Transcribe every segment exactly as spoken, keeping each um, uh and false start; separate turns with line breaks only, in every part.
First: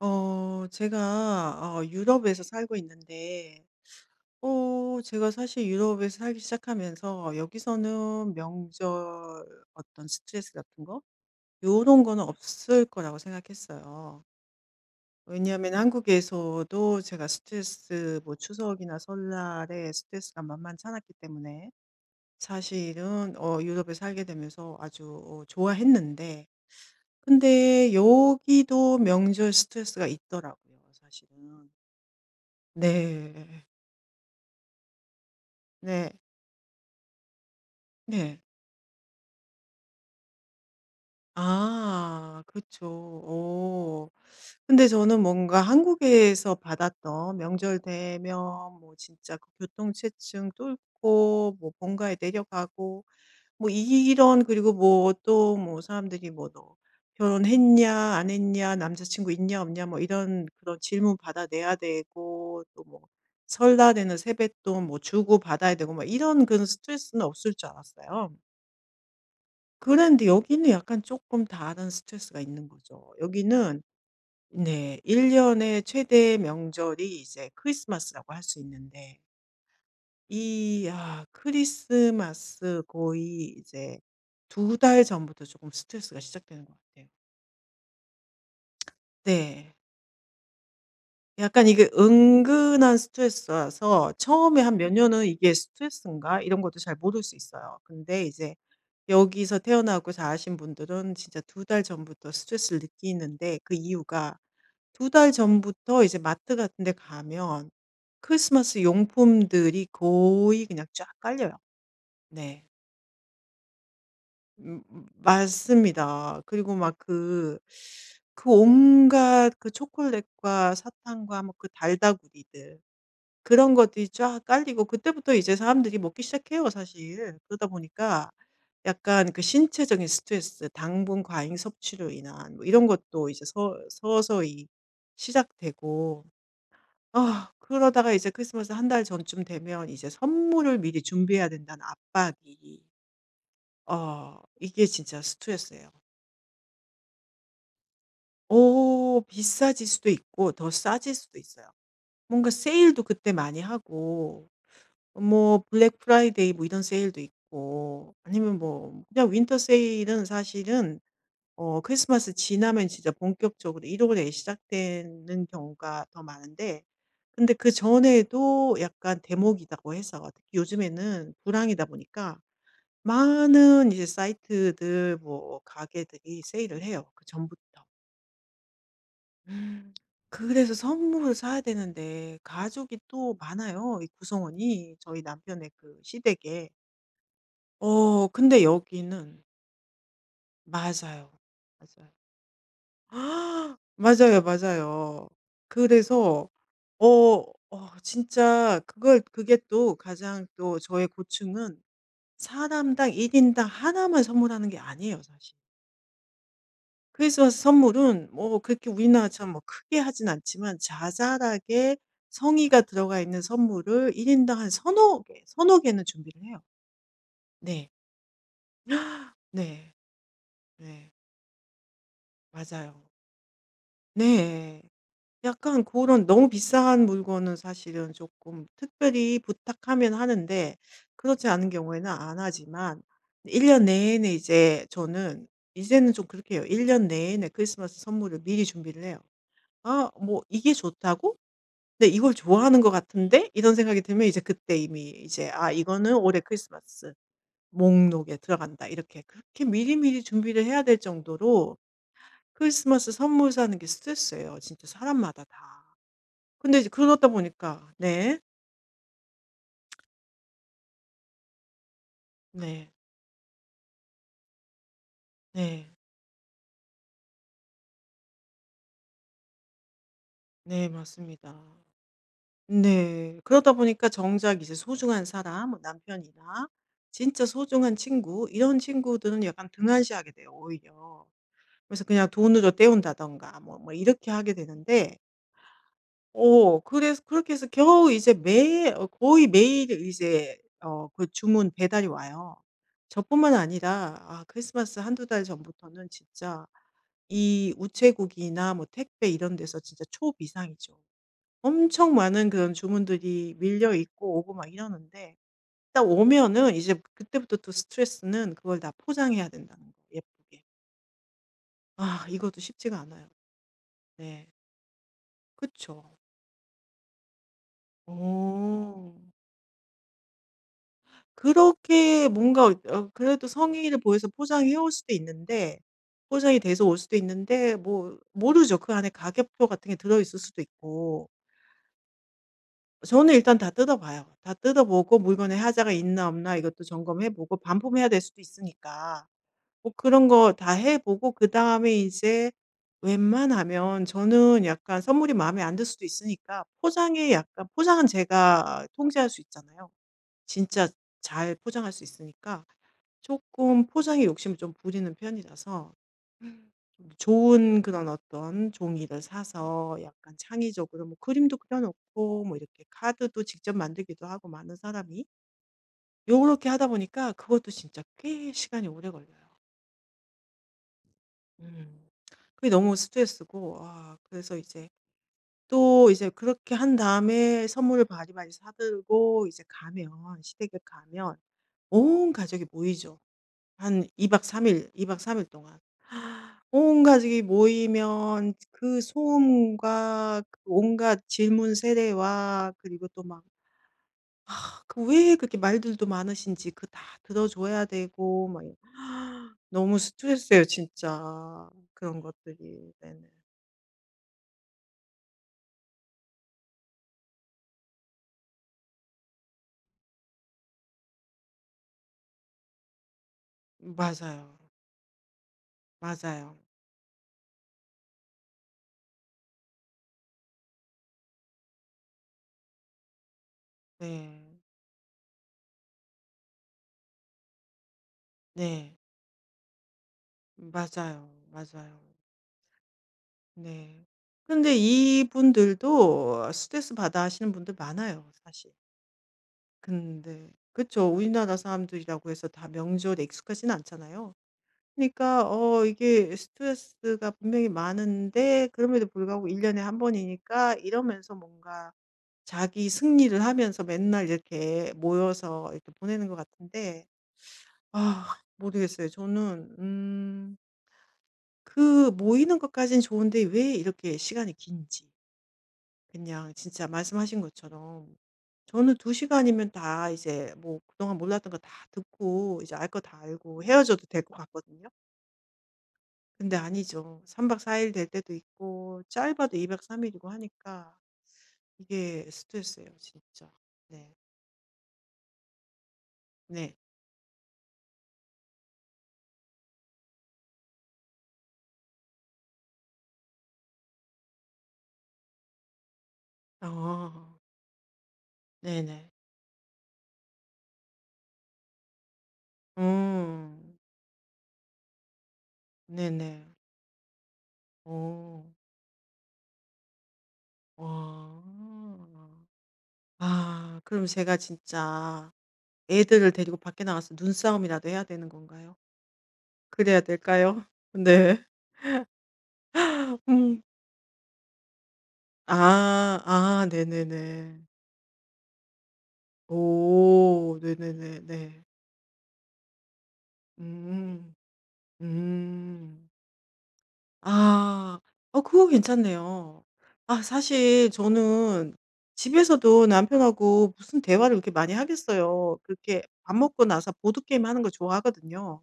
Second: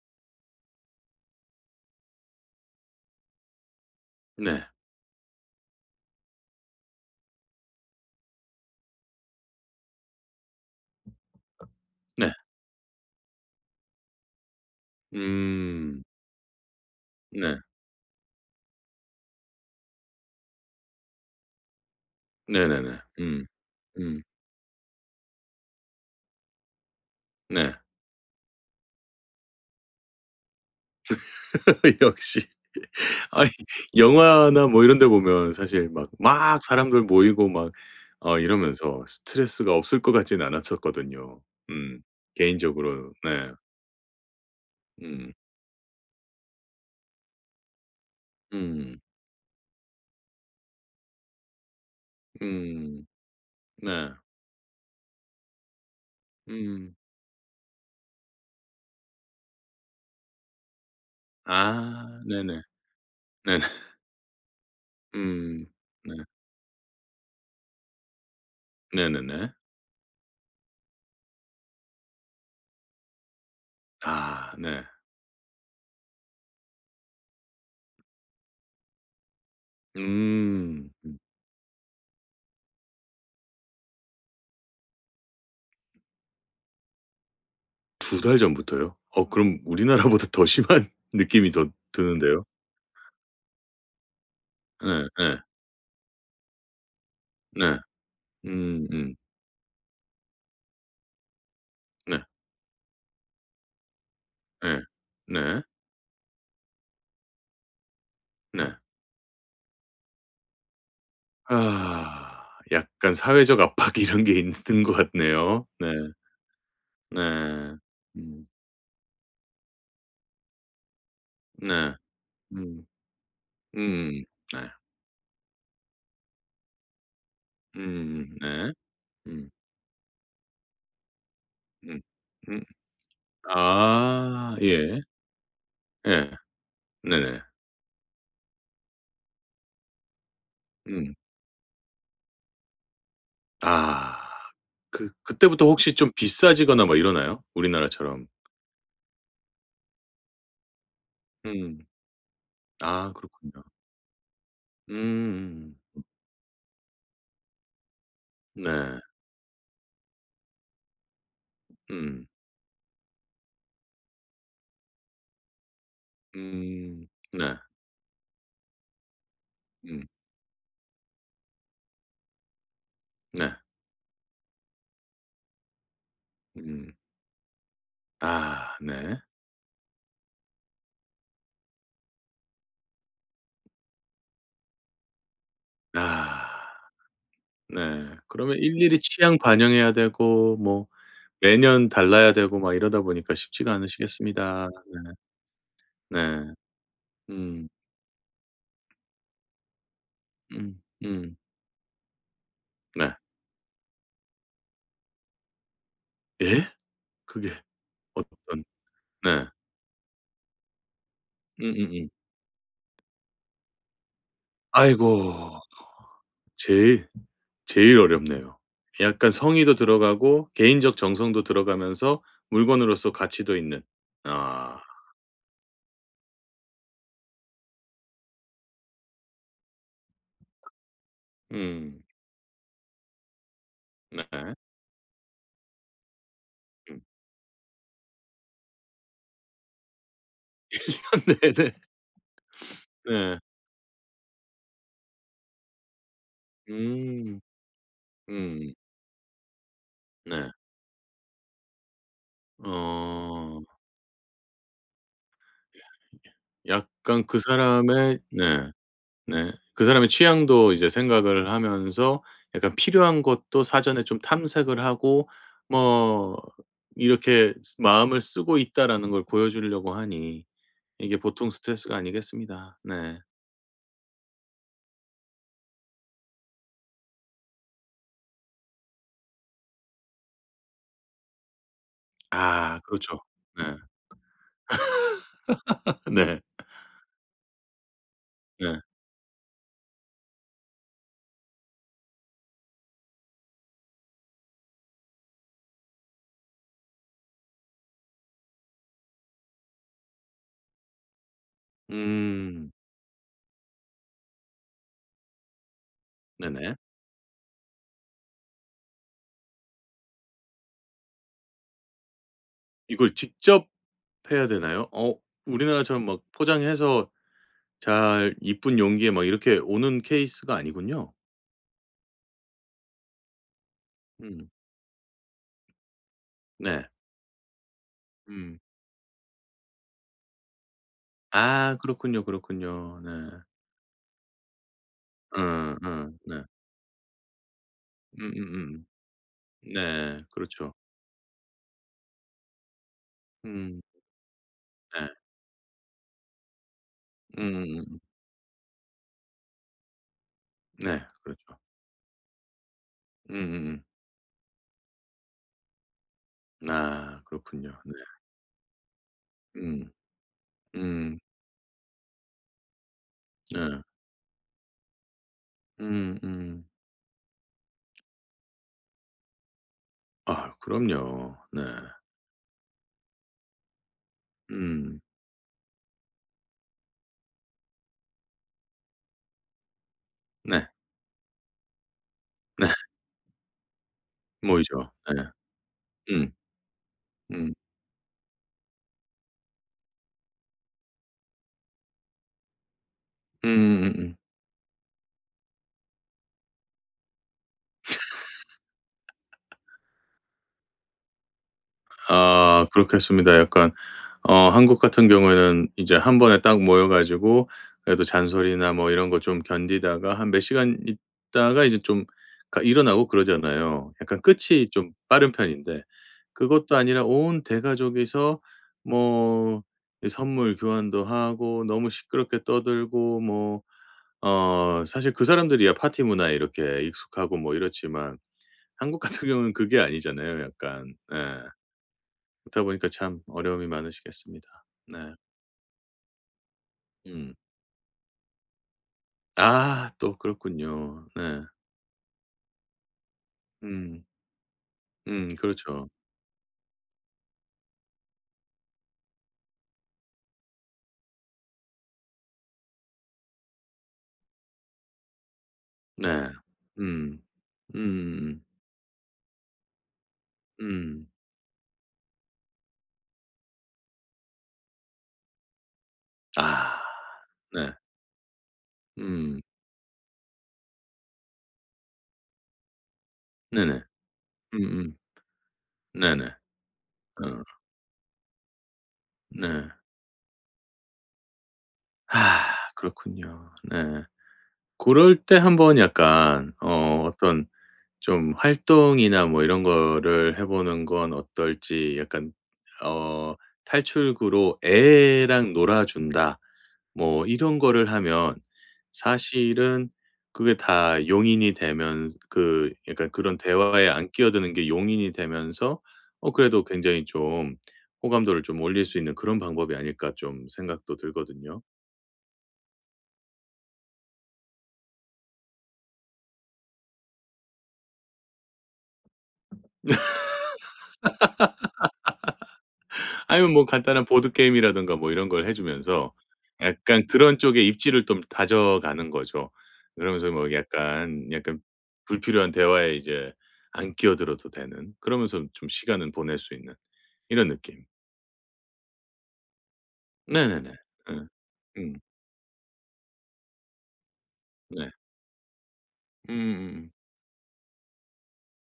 어 제가 어 유럽에서 살고 있는데
네.
어 제가 사실 유럽에서 살기 시작하면서 여기서는 명절 어떤 스트레스 같은 거 요런 거는
네.
없을 거라고 생각했어요. 왜냐하면
음.
한국에서도 제가
네.
스트레스 뭐 추석이나 설날에 스트레스가 만만치 않았기 때문에
네네네.
사실은
음.
어 유럽에
음.
살게 되면서 아주 어 좋아했는데
네.
근데 여기도 명절 스트레스가 있더라고요, 사실은.
역시.
네.
아, 영화나 뭐 이런 데 보면 사실 막
네.
막 사람들 모이고 막 어
네.
이러면서 스트레스가 없을 것 같진 않았었거든요. 음.
아, 그쵸.
개인적으로 네.
어. 근데 저는
음.
뭔가 한국에서 받았던 명절 되면 뭐
음.
진짜 그 교통체증 뚫고 뭐 본가에 내려가고
음.
뭐
네.
이런, 그리고 뭐 또 뭐 사람들이 뭐 "너
음.
결혼했냐? 안 했냐? 남자친구 있냐? 없냐?" 뭐 이런 그런 질문 받아내야
아, 네네.
되고, 또 뭐
네네.
설날에는 세뱃돈 뭐 주고
음.
받아야 되고 막
네.
이런 그런 스트레스는 없을 줄 알았어요.
네네네.
그런데 여기는 약간 조금 다른 스트레스가 있는 거죠. 여기는
아 네.
네, 일 년의 최대 명절이 이제 크리스마스라고 할 수 있는데 이
음.
아 크리스마스 거의 이제 두 달 전부터 조금 스트레스가 시작되는 것 같아요.
두 달 전부터요? 어, 그럼
네.
우리나라보다 더 심한 느낌이
약간
더
이게
드는데요.
은근한 스트레스라서 처음에 한 몇
예
년은
예.
'이게 스트레스인가?' 이런 것도 잘 모를 수
네.
있어요. 근데 이제
음음.
여기서 태어나고 자라신 분들은 진짜 두 달
네.
전부터 스트레스를 느끼는데 그 이유가,
예.
두 달
네.
전부터 이제 마트 같은 데 가면
네.
크리스마스 용품들이 거의 그냥 쫙 깔려요.
아,
네.
약간 사회적 압박 이런 게 있는
음
것
음,
같네요. 네.
맞습니다. 그리고 막 그
네. 음.
그 온갖 그 초콜릿과 사탕과 뭐 그
네.
달다구리들,
음.
그런 것들이
음음.
쫙
네.
깔리고 그때부터 이제 사람들이 먹기 시작해요, 사실. 그러다
음음.
보니까
네.
약간 그
음.
신체적인 스트레스, 당분 과잉
음.
섭취로 인한
음.
뭐 이런 것도 이제 서
아
서서히
예.
시작되고,
예. 네네.
아 그러다가 이제 크리스마스 한 달 전쯤 되면 이제 '선물을 미리
음.
준비해야 된다.'는 압박이,
아,
어 이게
그
진짜
그때부터
스트레스예요.
혹시 좀 비싸지거나 막 이러나요? 우리나라처럼?
오, 비싸질 수도 있고 더 싸질 수도 있어요.
음.
뭔가 세일도
아,
그때 많이
그렇군요.
하고 뭐
음. 음.
블랙 프라이데이 뭐 이런 세일도 있고, 아니면
네.
뭐 그냥 윈터 세일은 사실은 어
음.
크리스마스 지나면 진짜 본격적으로 일 월에 시작되는 경우가 더 많은데,
음. 네.
근데 그전에도 약간 대목이라고
음.
해서 특히 요즘에는 불황이다 보니까
네.
많은 이제 사이트들 뭐 가게들이 세일을
음.
해요, 그전부터.
아 네.
그래서 선물을 사야 되는데 가족이 또 많아요, 이 구성원이 저희 남편의 그
아
시댁에.
네.
어
그러면
근데
일일이 취향
여기는
반영해야 되고 뭐
맞아요.
매년
맞아요.
달라야 되고 막 이러다 보니까 쉽지가
맞아요,
않으시겠습니다.
맞아요. 그래서
네.
어
음.
어 진짜 그걸 그게 또 가장 또
음.
저의
음.
고충은,
네.
사람당 일 인당 하나만 선물하는 게 아니에요, 사실.
예? 그게
크리스마스 선물은 뭐
어떤
그렇게
네.
우리나라처럼 뭐 크게 하진 않지만 자잘하게
음음음.
성의가 들어가 있는 선물을 일 인당 한 서너 개,
아이고.
서너 개는 준비를 해요.
제일
네.
제일 어렵네요. 약간 성의도
네.
들어가고 개인적
네.
정성도 들어가면서
맞아요.
물건으로서 가치도 있는. 아.
네. 약간 그런 너무 비싼 물건은 사실은 조금 특별히 부탁하면 하는데 그렇지 않은
음.
경우에는 안 하지만, 일 년
네.
내내 이제 저는 이제는 좀 그렇게 해요. 1
음.
년 내내 크리스마스 선물을 미리 준비를 해요. '아 뭐 이게 좋다고?
네네.
근데 이걸 좋아하는 것
네.
같은데?' 이런 생각이 들면 이제 그때 이미 이제 '아 이거는 올해 크리스마스
음.
목록에
음.
들어간다.' 이렇게 그렇게 미리미리
네.
준비를 해야 될 정도로 크리스마스 선물
어.
사는 게 스트레스예요 진짜, 사람마다 다. 근데 이제
약간
그러다
그
보니까
사람의
네.
네. 네. 그 사람의 취향도 이제 생각을 하면서 약간
네.
필요한 것도 사전에 좀 탐색을 하고
네.
뭐 이렇게 '마음을 쓰고 있다.'라는 걸 보여주려고 하니
네.
이게 보통
맞습니다.
스트레스가 아니겠습니다. 네.
네. 그러다 보니까 정작 이제 소중한 사람 뭐 남편이나 진짜 소중한 친구 이런 친구들은 약간 등한시하게 돼요, 오히려. 그래서 그냥 돈으로
아 그렇죠.
때운다든가
네.
뭐 뭐 이렇게 하게 되는데
네.
오, 그래서 그렇게 해서 겨우 이제
네.
매 어 거의 매일 이제 어 그 주문 배달이 와요. 저뿐만 아니라 아 크리스마스 한두 달 전부터는 진짜 이 우체국이나 뭐 택배 이런 데서 진짜 초비상이죠. 엄청 많은
음
그런 주문들이 밀려 있고 오고 막 이러는데 딱
네네.
오면은 이제 그때부터 또 스트레스는 그걸 다 포장해야 된다는 거, 예쁘게. 아, 이것도 쉽지가
이걸
않아요.
직접 해야
네.
되나요? 어, 우리나라처럼
그쵸.
막 포장해서 잘 이쁜 용기에
오,
막 이렇게 오는 케이스가 아니군요.
그렇게 뭔가 어 그래도 성의를 보여서
음
포장해 올 수도 있는데 포장이 돼서
네.
올 수도 있는데 뭐
음.
모르죠. 그 안에 가격표 같은 게 들어 있을 수도 있고.
아 그렇군요, 그렇군요. 네.
저는 일단 다 뜯어봐요. 다 뜯어보고
어, 어, 네.
물건에
음
하자가
음
있나
네.
없나 이것도 점검해 보고 반품해야 될 수도
음음음.
있으니까 뭐
네.
그런 거 다
그렇죠.
해보고, 그다음에 이제
음
웬만하면 저는 약간
네.
선물이 마음에 안 들 수도 있으니까 포장에 약간
음음음.
포장은 제가 통제할 수 있잖아요. 진짜
네.
잘
그렇죠.
포장할 수 있으니까
음음음.
조금 포장에 욕심을 좀 부리는 편이라서 음.
아, 그렇군요.
좋은
네.
그런 어떤 종이를
음.
사서 약간 창의적으로 뭐
음.
그림도 그려 놓고 뭐 이렇게 카드도 직접
네.
만들기도 하고, 많은 사람이
음 음.
요렇게 하다 보니까 그것도 진짜 꽤 시간이 오래 걸려요.
아 그럼요. 네.
음. 그게 너무 스트레스고, 아 그래서 이제
음.
또 이제 그렇게 한 다음에 선물을 바리바리 사 들고 이제 가면
네.
시댁에 가면 온 가족이 모이죠. 한 이 박 삼
모이죠.
일, 이 박
네.
삼 일 동안.
음.
온가족이
음.
모이면 그 소음과 그 온갖 질문 세례와, 그리고 또 막
음음음.
아 그 왜 그렇게 말들도 많으신지 그 다 들어 줘야 되고 막 이런 너무 스트레스예요 진짜, 그런
아,
것들이. 네네.
그렇겠습니다. 약간 어, 한국 같은 경우에는 이제 한 번에 딱 모여 가지고 그래도 잔소리나 뭐 이런 거 좀 견디다가 한 몇 시간 있다가 이제 좀 가 일어나고 그러잖아요. 약간
맞아요.
끝이 좀 빠른 편인데
맞아요.
그것도 아니라 온 대가족이서 뭐 이 선물 교환도 하고 너무 시끄럽게 떠들고 뭐
네.
어 사실 그 사람들이야 파티 문화에 이렇게 익숙하고 뭐 이렇지만
네.
한국 같은 경우는 그게 아니잖아요 약간.
맞아요.
예.
맞아요.
그렇다 보니까 참 어려움이
네.
많으시겠습니다.
근데
네.
이분들도 스트레스 받아
음.
하시는 분들 많아요, 사실.
아 또
근데
그렇군요.
그쵸.
네.
우리나라 사람들이라고 해서 다 명절에 익숙하지는
음.
않잖아요.
음
그러니까 어
그렇죠.
이게 스트레스가 분명히 많은데 그럼에도 불구하고 일 년에 한 번이니까, 이러면서 뭔가 자기 승리를 하면서 맨날 이렇게 모여서 이렇게 보내는
네.
것 같은데.
음.
아
음음음.
모르겠어요. 저는 음
음.
그 모이는 것까진 좋은데 왜 이렇게 시간이 긴지. 그냥
아
진짜 말씀하신
네.
것처럼 저는 두
음.
시간이면 다 이제 뭐 그동안 몰랐던 거 다 듣고 이제 알 거 다 알고
네네.
헤어져도 될 것 같거든요.
음음. 네네.
근데 아니죠.
어
삼 박 사 일 될 때도 있고 짧아도 2
네.
박 삼 일이고 하니까 이게
아,
스트레스예요
그렇군요.
진짜.
네.
네.
고럴 때 한번 약간
네.
어 어떤 좀 활동이나 뭐 이런 거를 해 보는 건 어떨지 약간 어 탈출구로 "애랑 놀아 준다." 뭐
어.
이런 거를 하면
네네.
사실은 그게 다 용인이 되면 그 약간 그런
음.
대화에 안 끼어드는 게 용인이 되면서 어
네네.
그래도 굉장히 좀 호감도를
어.
좀 올릴 수 있는 그런 방법이 아닐까 좀 생각도 들거든요.
와. 아 그럼 제가 진짜 애들을 데리고 밖에 나가서 눈싸움이라도 해야 되는 건가요? 그래야 될까요? 네.
아니면
음.
뭐 간단한 보드 게임이라든가 뭐 이런 걸 해 주면서
아. 아
약간 그런 쪽에
네네네.
입지를 좀 다져가는 거죠. 그러면서 뭐
오. 네네네
약간, 약간
네.
불필요한 대화에 이제 안
음.
끼어들어도 되는 그러면서 좀
음.
시간은 보낼 수 있는 이런 느낌.
아. 어 그거 괜찮네요. 아
네네네.
사실
예.
저는
음.
집에서도 남편하고 무슨 대화를 그렇게 많이
네.
하겠어요. 그렇게 밥 먹고
음음음.
나서 보드게임 하는 거 좋아하거든요.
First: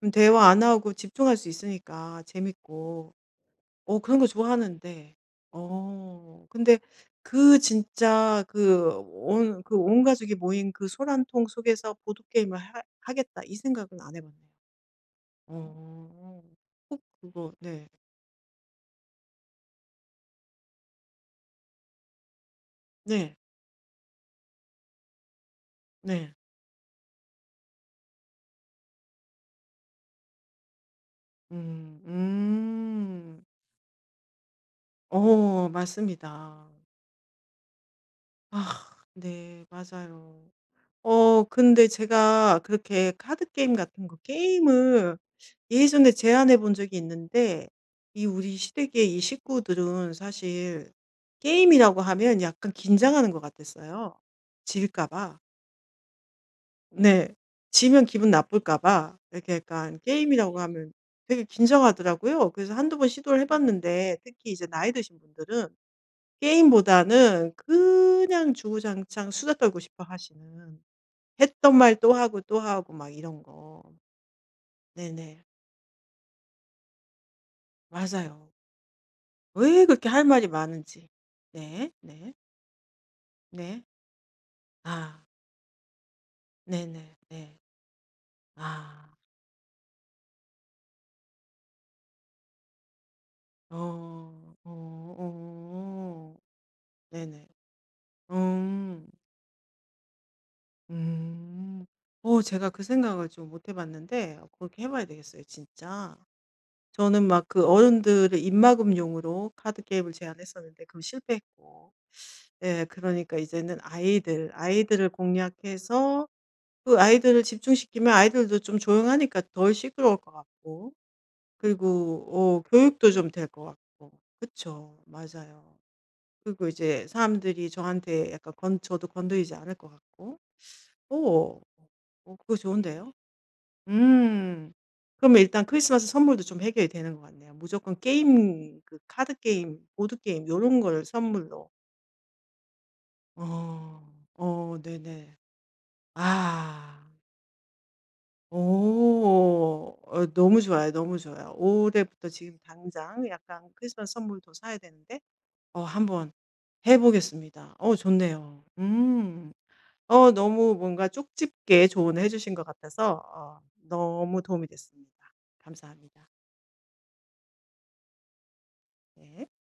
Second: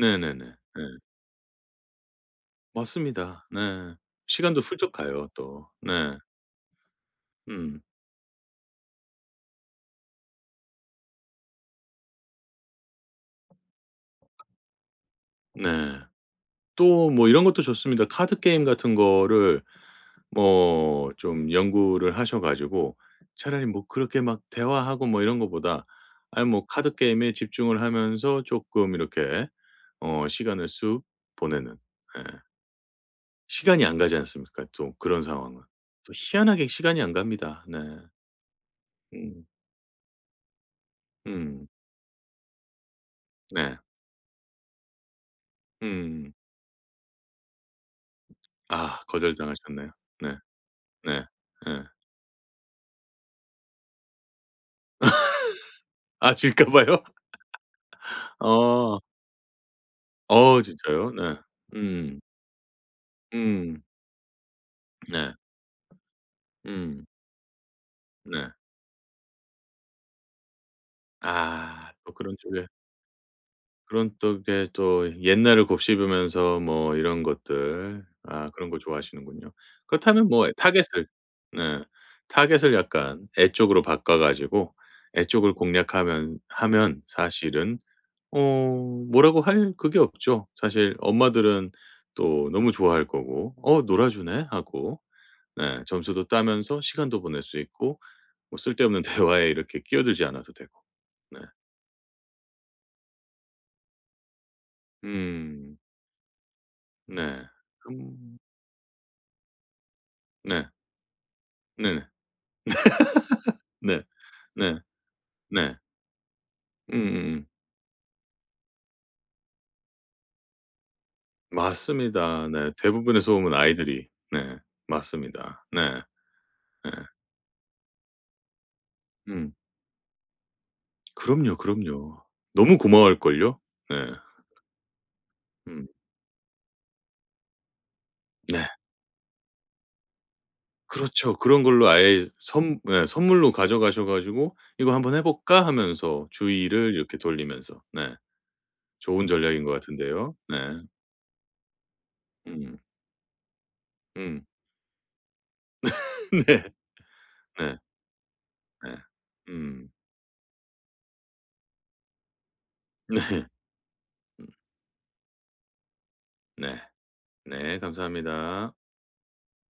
그럼
네네네.
대화 안
네.
하고 집중할 수 있으니까 재밌고.
맞습니다. 네.
어 그런 거
시간도 훌쩍
좋아하는데
가요 또. 네.
어 근데 그
음.
진짜 그 온 그 온 가족이 모인 그 소란통 속에서 보드게임을 하 하겠다 이 생각은 안해 봤네요.
네.
어. 꼭
또 뭐 이런
그거
것도
네.
좋습니다. 카드 게임 같은 거를 뭐 좀 연구를 하셔 가지고
네.
차라리 뭐 그렇게 막 대화하고 뭐 이런 것보다
네.
아니 뭐 카드 게임에 집중을 하면서 조금 이렇게 어 시간을 쑥 보내는
음.
예.
음.
시간이 안 가지 않습니까 또 그런 상황은.
어
또 희한하게
맞습니다.
시간이 안 갑니다. 네.
아
음.
네. 맞아요. 어
음.
근데 제가 그렇게 카드 게임
네.
같은 거 게임을 예전에
음.
제안해 본 적이 있는데 이 우리
아,
시댁의 이
거절당하셨네요.
식구들은
네.
사실
네. 예.
게임이라고 하면 약간 긴장하는 것 같았어요. 질까 봐.
아, 질까 봐요?
네. 지면 기분 나쁠까
어.
봐. 이렇게 약간 게임이라고
어,
하면
진짜요? 네.
되게
음.
긴장하더라고요. 그래서 한두 번 시도를 해
음.
봤는데 특히 이제 나이 드신
네.
분들은
음.
게임보다는
네.
그냥 주구장창 수다 떨고 싶어 하시는, 했던
아
말
또
또
그런
하고 또
쪽에
하고 막 이런 거.
그런 쪽에 또
네네.
옛날을 곱씹으면서 뭐 이런 것들 아,
맞아요.
그런 거 좋아하시는군요.
왜 그렇게 할
그렇다면
말이
뭐 타겟을
많은지.
네
네. 네.
타겟을 약간 애 쪽으로
네.
바꿔 가지고
아.
애 쪽을 공략하면 하면
네네. 네.
사실은 어
아.
뭐라고 할 그게 없죠. 사실 엄마들은 또 너무 좋아할 거고 '어, 놀아주네.'
어.
하고
어.
네 점수도
어.
따면서 시간도 보낼
네네.
수 있고 뭐 쓸데없는
음.
대화에 이렇게 끼어들지 않아도 되고. 네.
음. 어 제가 그 생각을 좀 못해 봤는데 어 그렇게 해 봐야 되겠어요
음.
진짜. 저는 막
네.
그
음.
어른들의 입막음용으로 카드 게임을
네.
제안했었는데 그럼 실패했고.
네네.
예. 그러니까 이제는
네.
아이들,
네.
아이들을
네.
공략해서 그 아이들을
음음음.
집중시키면 아이들도 좀 조용하니까 덜 시끄러울 것 같고, 그리고
맞습니다.
어
네.
교육도
대부분의
좀 될
소음은
것
아이들이
같고.
네.
그쵸.
맞습니다.
맞아요.
네.
그리고
네.
이제 사람들이 저한테 약간 건 저도
음.
건드리지 않을 것 같고.
그럼요,
오.
그럼요.
어 그거
너무
좋은데요.
고마워할걸요? 네.
음. 그러면 일단
음.
크리스마스 선물도 좀 해결이 되는 것 같네요. 무조건
네.
게임 그 카드 게임, 보드 게임 요런 거를
그렇죠. 그런
선물로.
걸로 아예 선 예 선물로
어.
가져가셔 가지고
어
"이거 한번 해
네네.
볼까?" 하면서 주의를
아.
이렇게 돌리면서. 네. 좋은 전략인 것
오. 어
같은데요. 네.
너무 좋아요, 너무 좋아요. 올해부터 지금
음.
당장 약간 크리스마스
음.
선물도 사야 되는데 어 한번
네.
해 보겠습니다.
네.
어 좋네요.
네.
음.
음.
어 너무 뭔가 쪽집게 조언을 해 주신 것
네.
같아서 어 너무
음.
도움이 됐습니다. 감사합니다.
네. 네, 감사합니다.
네.